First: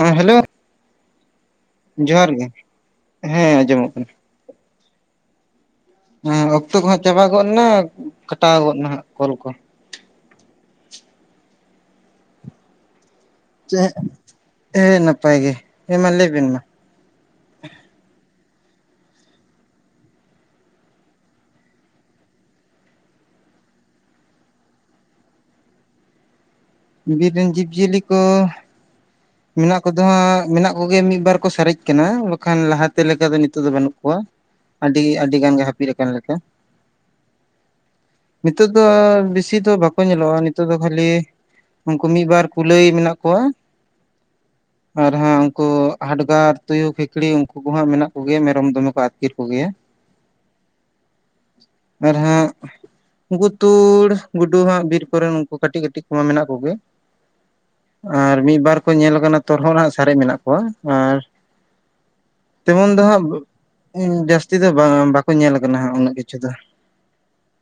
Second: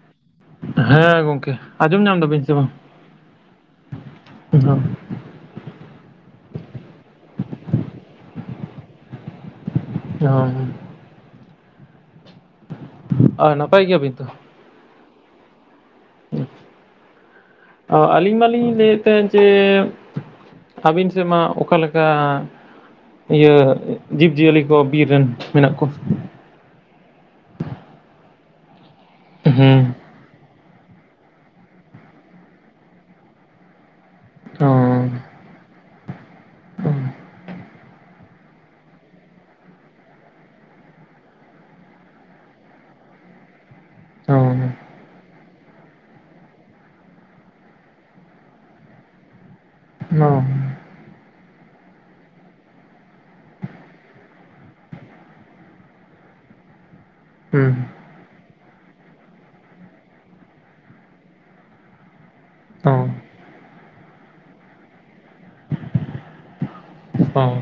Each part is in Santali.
ᱦᱚᱸ ᱦᱮᱞᱳ! ᱦᱮᱸ ᱜᱚᱝᱠᱮ। ᱟᱸᱡᱚᱢ ᱧᱟᱢ ᱡᱚᱦᱟᱨ ᱫᱟᱵᱤᱱ ᱜᱮ, ᱥᱮ ᱵᱟᱝ? ᱦᱮᱸ ᱟᱸᱡᱚᱢᱚᱜ ᱠᱟᱱᱟ। [inaudible] ᱦᱮᱸ ᱚᱠᱛᱚ ᱠᱚᱦᱚᱸ ᱪᱟᱵᱟ ᱜᱚᱫ ᱮᱱᱟ, ᱮᱸ ᱠᱟᱴᱟᱣ ᱜᱚᱫ ᱮᱱᱟ ᱱᱷᱟᱸᱜ ᱠᱚᱞ ᱠᱚ᱾ [inaudible] ᱟᱨ ᱱᱟᱯᱟᱭ ᱪᱮᱦᱮᱸᱜ ᱜᱮᱭᱟᱵᱤᱱ ᱛᱚ? ᱮᱸ ᱱᱟᱯᱟᱭ ᱜᱮ, ᱦᱮᱸ ᱢᱟ ᱞᱟᱹᱭ ᱵᱤᱱ ᱢᱟ। ᱚ ᱟᱹᱞᱤᱧ ᱢᱟᱹᱞᱤᱧ ᱞᱟᱹᱭᱮᱫ ᱛᱟᱦᱮᱸᱫ ᱡᱮ, ᱟᱹᱵᱤᱱ ᱥᱮᱜ ᱢᱟ ᱚᱠᱟ ᱞᱮᱠᱟᱻ? ᱤᱭᱟᱹ ᱤᱜ ᱡᱤᱵᱽ ᱡᱤᱭᱟᱹᱞᱤ ᱠᱚ ᱵᱤᱨ ᱨᱤᱱ ᱢᱮᱱᱟᱜ ᱠᱚ? ᱵᱤᱨ ᱨᱤᱱ ᱡᱤᱵᱽ ᱡᱤᱭᱟᱹᱞᱤ ᱠᱚ ᱢᱮᱱᱟᱜ ᱦᱩᱸ ᱠᱚᱫᱚ ᱦᱟᱸᱜ ᱢᱮᱱᱟᱜ ᱠᱚ ᱜᱮ ᱢᱤᱫ ᱵᱟᱨ ᱠᱚ ᱥᱟᱨᱮᱡ ᱟᱠᱟᱱᱟ, ᱵᱟᱠᱷᱟᱱ ᱞᱟᱦᱟᱛᱮ ᱞᱮᱠᱟ ᱫᱚ ᱱᱤᱛᱚᱜ ᱫᱚ ᱵᱟᱹᱱᱩᱜ ᱠᱚᱣᱟ ᱚ ᱟᱹᱰᱤ ᱟᱹᱰᱤ ᱜᱟᱱ ᱜᱮ, ᱦᱟᱹᱯᱤᱫ ᱟᱠᱟᱱ ᱞᱮᱠᱟ। ᱚ ᱱᱤᱛᱚᱡ ᱫᱚ ᱵᱤᱥᱤ ᱫᱚ ᱵᱟᱠᱚ ᱧᱮᱞᱚᱜ-ᱟ ᱱᱤᱛᱚᱜ ᱫᱚ ᱠᱷᱟᱹᱞᱤ, ᱩᱸᱠᱩ ᱢᱤᱫ ᱵᱟᱨ ᱠᱩᱞᱟᱹᱭ ᱢᱮᱱᱟᱜ ᱠᱚᱣᱟ। ᱚᱦᱚ, ᱟᱨ ᱦᱚᱸ ᱩᱸᱠᱩ ᱦᱟᱰᱜᱟᱨ, ᱛᱩᱭᱩ, ᱠᱷᱤᱠᱲᱤ ᱩᱸᱠᱩ ᱠᱚ ᱦᱟᱸᱜ ᱢᱮᱱᱟᱜ ᱠᱚᱜᱮᱭᱟ ᱢᱮᱨᱚᱢ ᱫᱚᱢᱮ ᱠᱚ ᱟᱹᱛᱠᱤᱨ ᱠᱚᱜᱮᱭᱟ। ᱦᱚᱸ, ᱟᱨ ᱦᱮᱸᱜ, ᱩᱸᱠᱩ ᱛᱩᱲ, ᱜᱩᱰᱩ ᱦᱟᱸᱜ ᱵᱤᱨ ᱠᱚᱨᱮᱱ ᱩᱱᱠᱩ ᱠᱟᱹᱴᱤᱡ ᱠᱟᱹᱴᱤᱡ ᱠᱚᱢᱟ ᱢᱮᱱᱟᱜ ᱠᱚᱜᱮ᱾ ᱦᱩᱸ ᱟᱨ ᱢᱤᱫ ᱵᱟᱨ ᱠᱚ ᱧᱮᱞ ᱟᱠᱟᱱᱟ ᱛᱚᱨᱦᱚᱫ ᱦᱟᱸᱜ ᱥᱟᱨᱮᱡ ᱢᱮᱱᱟᱜ ᱠᱚᱣᱟ ᱟᱨ ᱛᱮᱢᱚᱱ ᱚ ᱫᱚ ᱦᱟᱸᱜᱻᱵ ᱮᱸ ᱡᱟᱹᱥᱛᱤ ᱫᱚ ᱵᱟᱝᱼᱟ, ᱵᱟᱠᱚ ᱧᱮᱞ ᱟᱠᱟᱱᱟ ᱩᱱᱟᱹᱜ ᱠᱤᱪᱷᱩ ᱫᱚ᱾ ᱵᱟᱝ